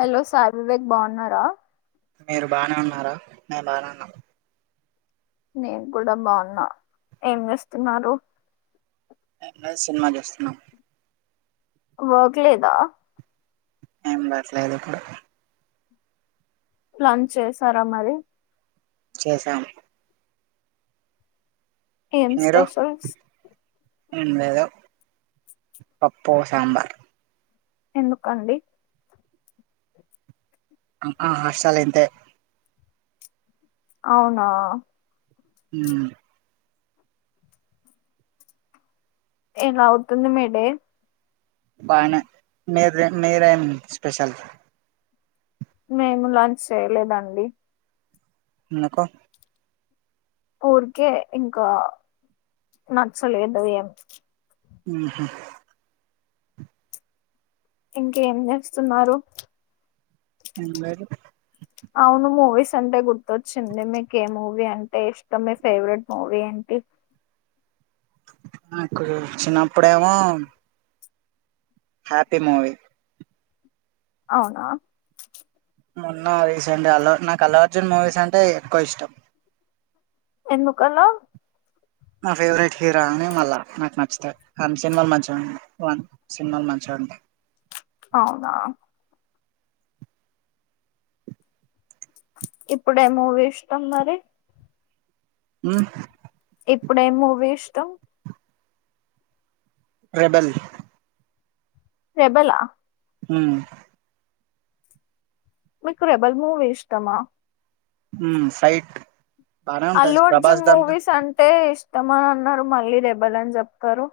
Hello సా వివేక్ బాగున్నారా మీరు బానే ఉన్నారా మేము బానే ఉన్నాం నేను కూడా బాగున్నా ఏం చేస్తున్నారు అ సినిమా చేస్తున్నాం వర్క్లేదా ఏం బట్లేదు కూడాడు ప్లంచ చేసారా మరి చేశాము ఏం స్పెషల్స్ ఎమ్ లెధు పప్పు సాంబార్ ఎందుకండి ఆ హర్షాల ఇంత్ అవునా ఉమ్ ఎలా అవుతుంది మీడే బానే మీరు మీరం స్పెషల్ మేము లాంచ్ చేయలేదండి ఎందుకు ఊరికే ఇంకా నచ్చలేదు ఏం ఉహుమ్ ఇంకేం చేస్తున్నారు ఎరు అవును మూవీస్ అంటే గుత్వాచిన్ది మీకు ఏ మూవీ అంటే ఇష్ట మీ ఫేవరెట్ మూవీ ఏంటి నాకుడు చిన్నప్పుడేమో హ్యాపీ మూవీ అవునా మోనా రీసెంట్ అ నా అల్లు అల్లు అర్జున్ మూవీస్ అంటే ఎక్కువ ఇష్టం ఎందుకలా నా ఫేవరెట్ హీరో అని మళ్ళా నాకు నచ్చుతాయి కానీ సినిమాలు మంచిగా ఉంటాయిన్ సినిమాలు మంచిగా ఉంటాయి అవునా ఇప్పుడేమూవీ ఇష్టాం మరి ఉమ్ ఇపుడు ఎమ్ మూవీ ఇష్టం రెబల్ రెబలా ఉమ్ మీకు రెబల్ మూవీ ఇష్టమా ఉమ్ సైట్ అల్లు అర్జున్ మూవీస్ అంటే ఇ ష్టం మత్తమని అన్నారు మళ్ళీ రెబ్బాలని చెప్తారు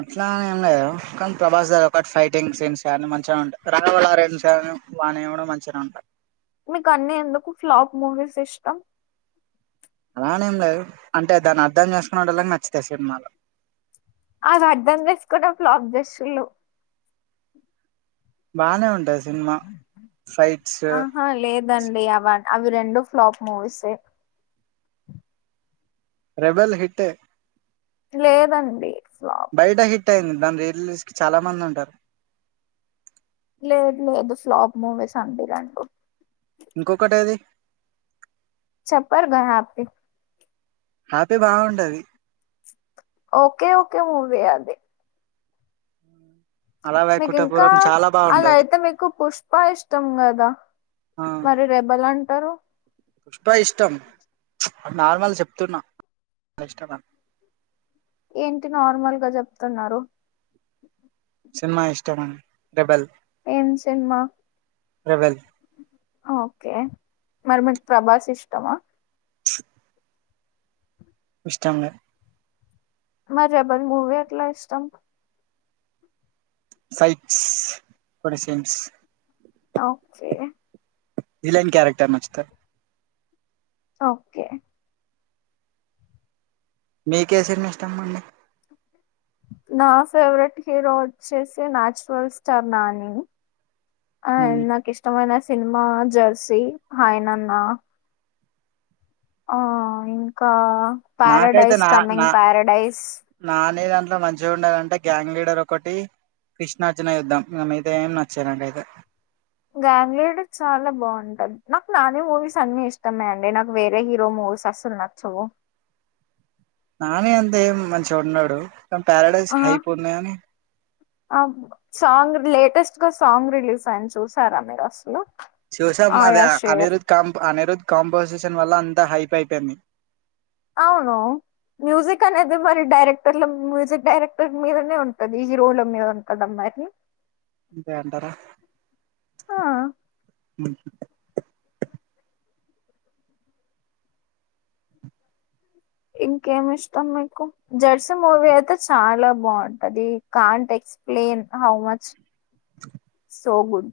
అట్లా ఏం లేదు కానీ ప్రభాస్ గర్ ఒకటి ఫైటింగ్ సీన్స్ కానీ మంచిగా ఉంటాయి రన్స్ రాఘవ లారెన్స్ వాని మంచిగా ఉంటాయి మీకు అన్ని ఎందుకు ఫ్లాప్ మూవీస్ ఇష్టం అలానే ఏం లేదు అంటే దాన్ని అర్ధం చేసుకునేటలాకి నచ్చితే సినిమాలో అది అర్ధం చేసుకుంట ఫ్లాప్ చెసిన్లు బానే ఉంటాది ఆహా లేదండి అవన్ అవి రెండు ఫ్లాప్ మూవీస్సే రెబెల్ హిట్టే లేదండి ఫ్లాప్ బయట హిట్టయింది దాని రీ రిలీజ్ కి చాలా మంది ఉంటారు లేదు లేదు ఫ్లాప్ మూవీస్ అందరు అంటరు ఇంకొకటేది చెప్పారుగా హ్యాపీ హ్యాపీ బాగుంటది ఓకే ఓకే మూవీ అది అలాగే మీకు ఇంకా కుటపురం చాలా అలా బాగుంటది అయితే మీకు పుష్ప ఇష్టం కదా ఆ మరి రెబల్ అంట్ బా ఇష్టం నార్మల్ చెప్తున్నా ఆ ఇష్టం ఏంటి నార్మల్గా చెప్తున్నారు సినిమా ఇష్టం అని రేబల్ ఏం సినిమా రెబెల్ ఓకే మరి మీకు ప్రభాస్ ఇష్టమా ఇష్టం లే మరి రెబర్ మూవీ ఎట్లా ఇష్టం ఫైట్స్ కొన్ని సీన్స్ ఒకే విలన్ క్యారెక్టర్ నచ్చుతది ఓకే మీకే సినిమా ఇష్టంమండి నా ఫేవరెట్ హీరో వచ్చేసి నాన్చురల్ స్టార్ నాని ఆ ఉమ్. నాకి ఇష్టమైన ఆ జెర్సీ హాయ్ నాన్న ఆ ఇంకా నాకైతే ప్యారాడైస్ కమింగ్ ప్యారాడైస్ నానీ దాంట్లో మంచిగుండేదాంటే గ్యాంగ్ లీడర్ ఒకటి కృష్ణార్జున యుద్ధం ఇగ మిగతా ఏం నచ్చయి నాక్ అయితే గ్యాంగ్ లీడర్ చాలా బాగుంటది నాకు నాని మూవీస్ అన్ని ఇష్టమే అండి నాకు వేరే హీరో మూవీస్ అసలు నచ్చవు నాని అంతే ఎం మంచిగుండడు ప్యారడైస్ ఆ హైప్ ఉన్నదని ఆ సాంగ్ లేటెస్ట్ గా సాంగ్ రిలీజ్ అయ్యింది చూసారా మీరు అసలు చూసాం ఆయా అదా షేర్ అనిరుద్ కాం అనిరుద్ కాంపోజిషన్ వల్ల అంత హైప్ అయిపోయింది అవును మ్యూజిక్ అనేది మరి డైరెక్టర్ల మ్యూజిక్ డైరెక్టర్ మీదనే ఉంటది హీరోల మీద ఉంటదా మరి అంతే అంటారా ఆ అ ఇంకేమి ఇష్టం మీకు జర్సీ మూవీ అయితే చాలా బాగుంటది can't explain how much [inaudible] so good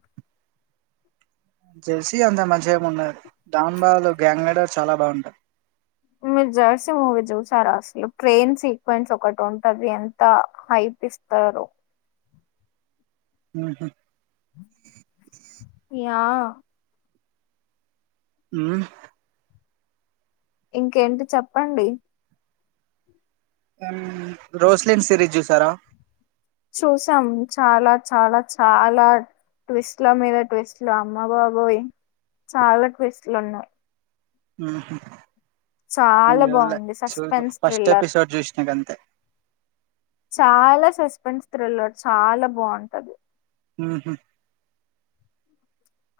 Jersey అంత మంచిగా ఉండదు డాన్ బాలో గ్యాంగ్ లీడర్ చాలా బాగుంటది మీరు జర్సీ మూవీ చూసారా అస్సలు ట్రైన్ సీక్వెన్స్ ఒకటి ఉంటుంది ఎంత హైప్ ఇస్తారు ఊహు ఇగ ఊ ఇంకేంటి చెప్పండి గన్ రోస్లిన్ సిరీజ్ చూసారా చూసాం చాలా చాలా చాలా ట్విస్ట్ల మీద ట్విస్ట్లు అమ్మబాబోయ్ చాలా ట్విస్ట్లు ఉన్నాయి ఆహా చాలా బాగుంది సస్పెన్స్ ఫస్ట్ థ్రిల్లర్ ఎపిసోడ్ చూసినా గంతే చాలా సస్ సస్పెన్స్ థ్రిల్లర్ చాలా బాగుంటది ఆహా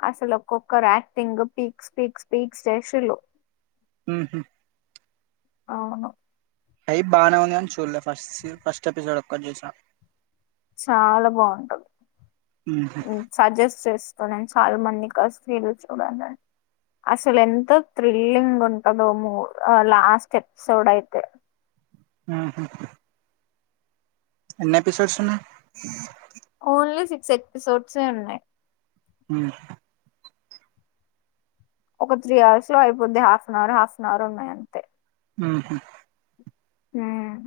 అస్సలు ఒక్కొక్కరు యాక్టింగ్ పిక్ స్పీక్ స్పీక్ స్టేషలు ఊహు అవును అయి బానే ఉన్నాయని చూడలే ఫస్ట్సి ఫస్ట్ ఎపిసోడ్ ఒక్కటే చూసా చాలా బాగుంటది ఉహు ఉ సజెస్ట్ చేస్ కొనైన్ చాలా మంది కలిసి టీవి చూడలండి అస్సలు ఎంతో థ్రిల్లింగ్ ఉంటదో మూడ్ లాస్ట్ ఎపిసోడ్ అయితే ఊహు ఎన్ని ఎపిసోడ్స్ ఉన్నాయ్ ఓన్లీ సిక్ సెప్పి సోడ్సే ఉన్నాయ్ మ్ ఒక త్రీ అవర్స్ లో అయిపోద్ది half an hour half an hour ఉన్నాయి అంతే ఊహు మ్మ్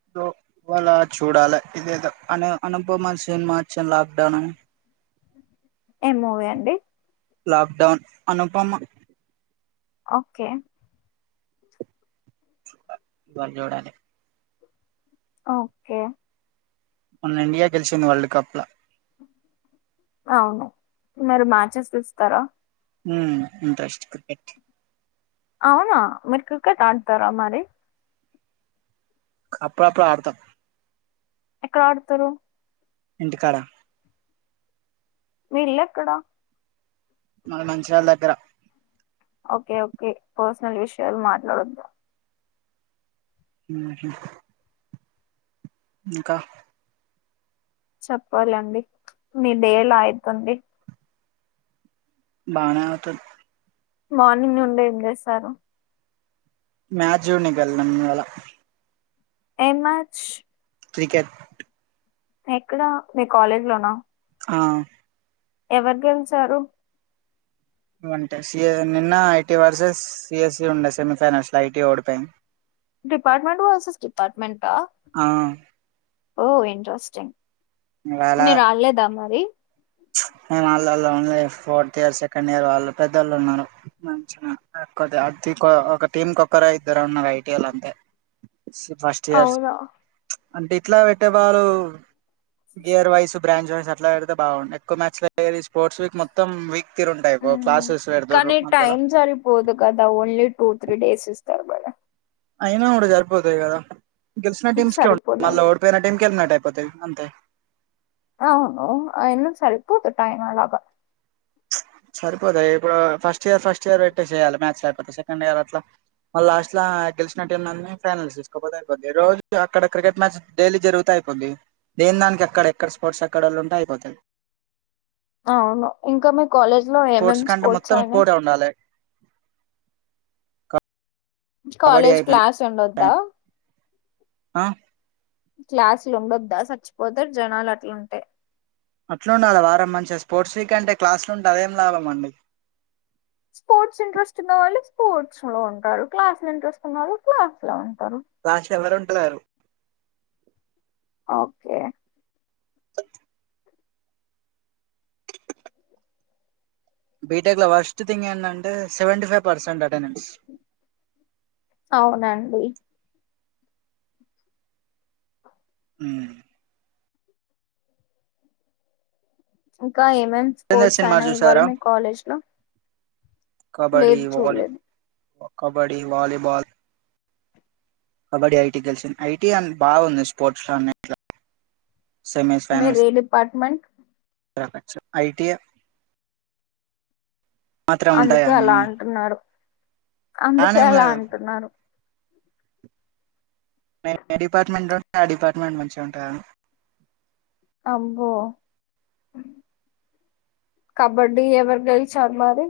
[unintelligible] ఏమ్ మూవీ అండి లాక్ డౌన్ అనుపమా ఓకే బర్ బర్ జూడాలే ఓకె మన్న ఇండియా గెలిచింది వరల్డ్ కప్ లో అవును మరి మ్యాచెస్ చూస్తార ఉమ్ ఇంట్రెస్ట్ అవునా మర క్రికెట్ ఆడతారా మరి అప్పుడుప్పుడు ఆడతా ఎక్కడ ఆడుతారు ఇంటికాడ మీ ఇల్లేక్కడ మాది నంచార్ల దగ్గర ఓకే ఓకే పర్సనల్ విషయాలు మాట్లాడొద్దు ఊహు ఇంకా చెప్పాలండి మీ డే ఎలా అయితుంది బానే అవుతది మార్నింగ్ నుండి ఏం చేస్తారు మ్యాచ్ జూన్నీకి వెళ్లినం ఇవాళ ఏమ్ మ్యాచ్ క్రికెట్ ఎక్కడ మీ కాలేజ్ లోనా ఆ ఎవరు గెలిచారు అంటేస్ సీఎ నిన్న ఐటీ వర్సెస్ సిఎస్సి ఉండె సెమీ ఫైనాన్షిల్ ఐటీ ఓడిపోయింది డిపార్ట్మెంట్ వర్సెస్ డిపార్ట్మెంటా ఆ ఓ ఇంట్రెస్టింగ్ మీరు ఆల్లేదా మరి వాళ్ళళఓన్లీ ఫోర్త్ ఇయర్ సెకండ్ ఇయర్ వాళ్ళు పెద్దోళ్ళు ఉన్నారు మంచిగా ఒక టీంక్కరు ఇద్దరు ఉన్నారు ఐటిఎల్ అంతే ఫస్ట్ ఇయర్స్ అవునా! అంటే ఇట్లా పెట్టేబారు ఇయర్ వైజ్ బ్రాంచ్ వైజ్ అట్లాడితే బాగుంటాయి ఒక మ్యాచ్ లో డైలీ స్పోర్ట్స్ వీక్ మొత్తం వీక్ తీరు ఉంటాయి ఉ క్లాసెస్ పెడతారు కానీ మధ్యలో టైమ్ సరిపోదు కదా ఓన్లీ టూ త్రీ డేస్ ఇస్తారు కదా! అయినా కూడా సరిపోతాయి కదా గెలిచిన టీం కి ఉంటాయి సరిపోదండి. ఓడిపోయిన టీం కి ఎలిమినేటెడ్ పోతే అంతే అవును అయినా సరిపోదు టైం అలాగా సరిపోతాయి ఇప్పుడు ఫస్ట్ ఇయర్ ఫస్ట్ ఇయర్ పెట్టే చేయాలి మ్యాచ్ అయిపోతతే సెకండ్ ఇయర్ అట్లా మళ్ళ లాస్ట్ లా గెలిచిన టీంన్ని ఫైనల్స్ తీసుకోపోతే అయిపోంది రోజు అక్కడ క్రికెట్ మ్యాచ్ డైలీ జరుగుత అయిపోంది దేని దానికి అక్కడ ఎక్కడ స్పోర్ట్స్ అక్కడ వాళ్ళు ఉంటే అయిపోతాయి అవును ఇంకా మీ కాలేజ్ లో ఏమేం స్పోర్ట్స్ అయినాయ్ క కాలేజ్ క్లాస్ ఉండొద్దా ఆ క్లాసులు ఉండొద్ద చచ్చిపోతారు జనాలు అట్లుంటే అట్లు ఉండాలి వారం మంచిగా స్పోర్ట్స్ వీక్ అంటే క్లాసులు ఉంటే అదేం లాభం అండి స్పోర్ట్స్ ఇంట్రెస్ట్ ఉన్న వాళ్ళు స్పోర్ట్స్ లో ఉంటారు క్లాస్ లో ఇంట్రెస్ట్ ఉన్నారు క్లాస్ లో ఉంట ప్లాష్ ఎవరున ల్లారు ఓకే బీటెక్ లో వస్ట్ థింగ్ ఏంటంటే సెవంటీఫైవ్ పర్సెంట్ అటెండెన్స్ అవునండి. అ ఓకే ఇంకా ఏమేం స్పోర్ట్స్ సినిమా అయినాయ్ ఇవ్వాల మీ కాలేజ్ లో kabaddi volley kabaddi volleyball kabaddi IT గెలిచింది ఐటీ బాగుంది స్పోర్ట్స్ లో అన్నిట్లో మీర్ ఏ డిపార్ట్మెంట్ ప్రపంచం ఐటిఐ అందుకే అలా అంటున్నారు అందుకే బానే అలా ఉన్నది అంటున్నాను నేను ఏ డిపార్ట్మెంట్లో ఉంటే ఆ డిపార్ట్మెంట్ మంచిగా ఉంటదా అబ్బో కబడ్డీ ఎవరు గెలిచారు మరి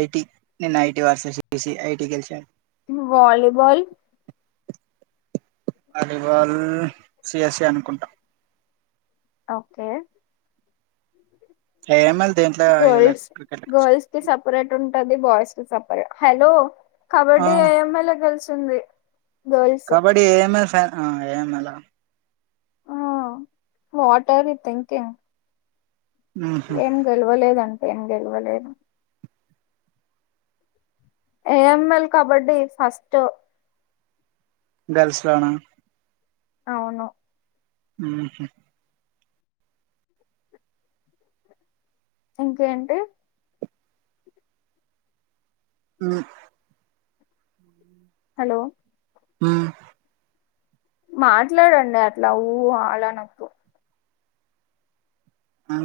ఐటి నేను ఐటి వర్సస్ ఏసీ ఐటి గెలిసా వాలీబాల్ వాలీబాల్ సిఎస్ఏ అనుకుంటా ఓకే ఏఎంఎల్ దేంట్లో ఎయ్యలే గర్ల్స్ క్రికెట్ గర్ల్స్ కి సెపరేట్ ఉంటది బాయ్స్ కి కి సెప హలో ఆ కబడ్డీ ఏఎంఎలా గెలుసు తుంది కబడ్డీ ఏన్ ఏ ఫాన్ ఆ ఏమెల ఆ వాట్ ఆర్ యూ థింకింగ్ ఉహు ఏం గెలవ లేదన్ ఏం గెలవలేదు ఏఎంఎల్ కబడ్డీ ఫస్ట్ గర్ల్స్ లోన అవును హుహు ఇంకేంటి ఉ హలో ఊ మాట్లాడండి అట్లా ఊ అలా అనొద్దు ఆ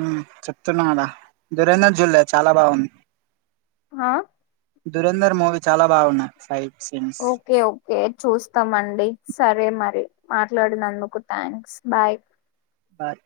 చెప్తున్నావు కదా దురంధర్ చూల్లా చాలా బాగుంది హా దురంధర్ మూవీ చాలా బాగున్నాయి సాయి ఓకే ఓకే చూస్తామండి సరే మరి మాట్లాడినందుకు థ్యాంక్స్ బాయ్ బాయ్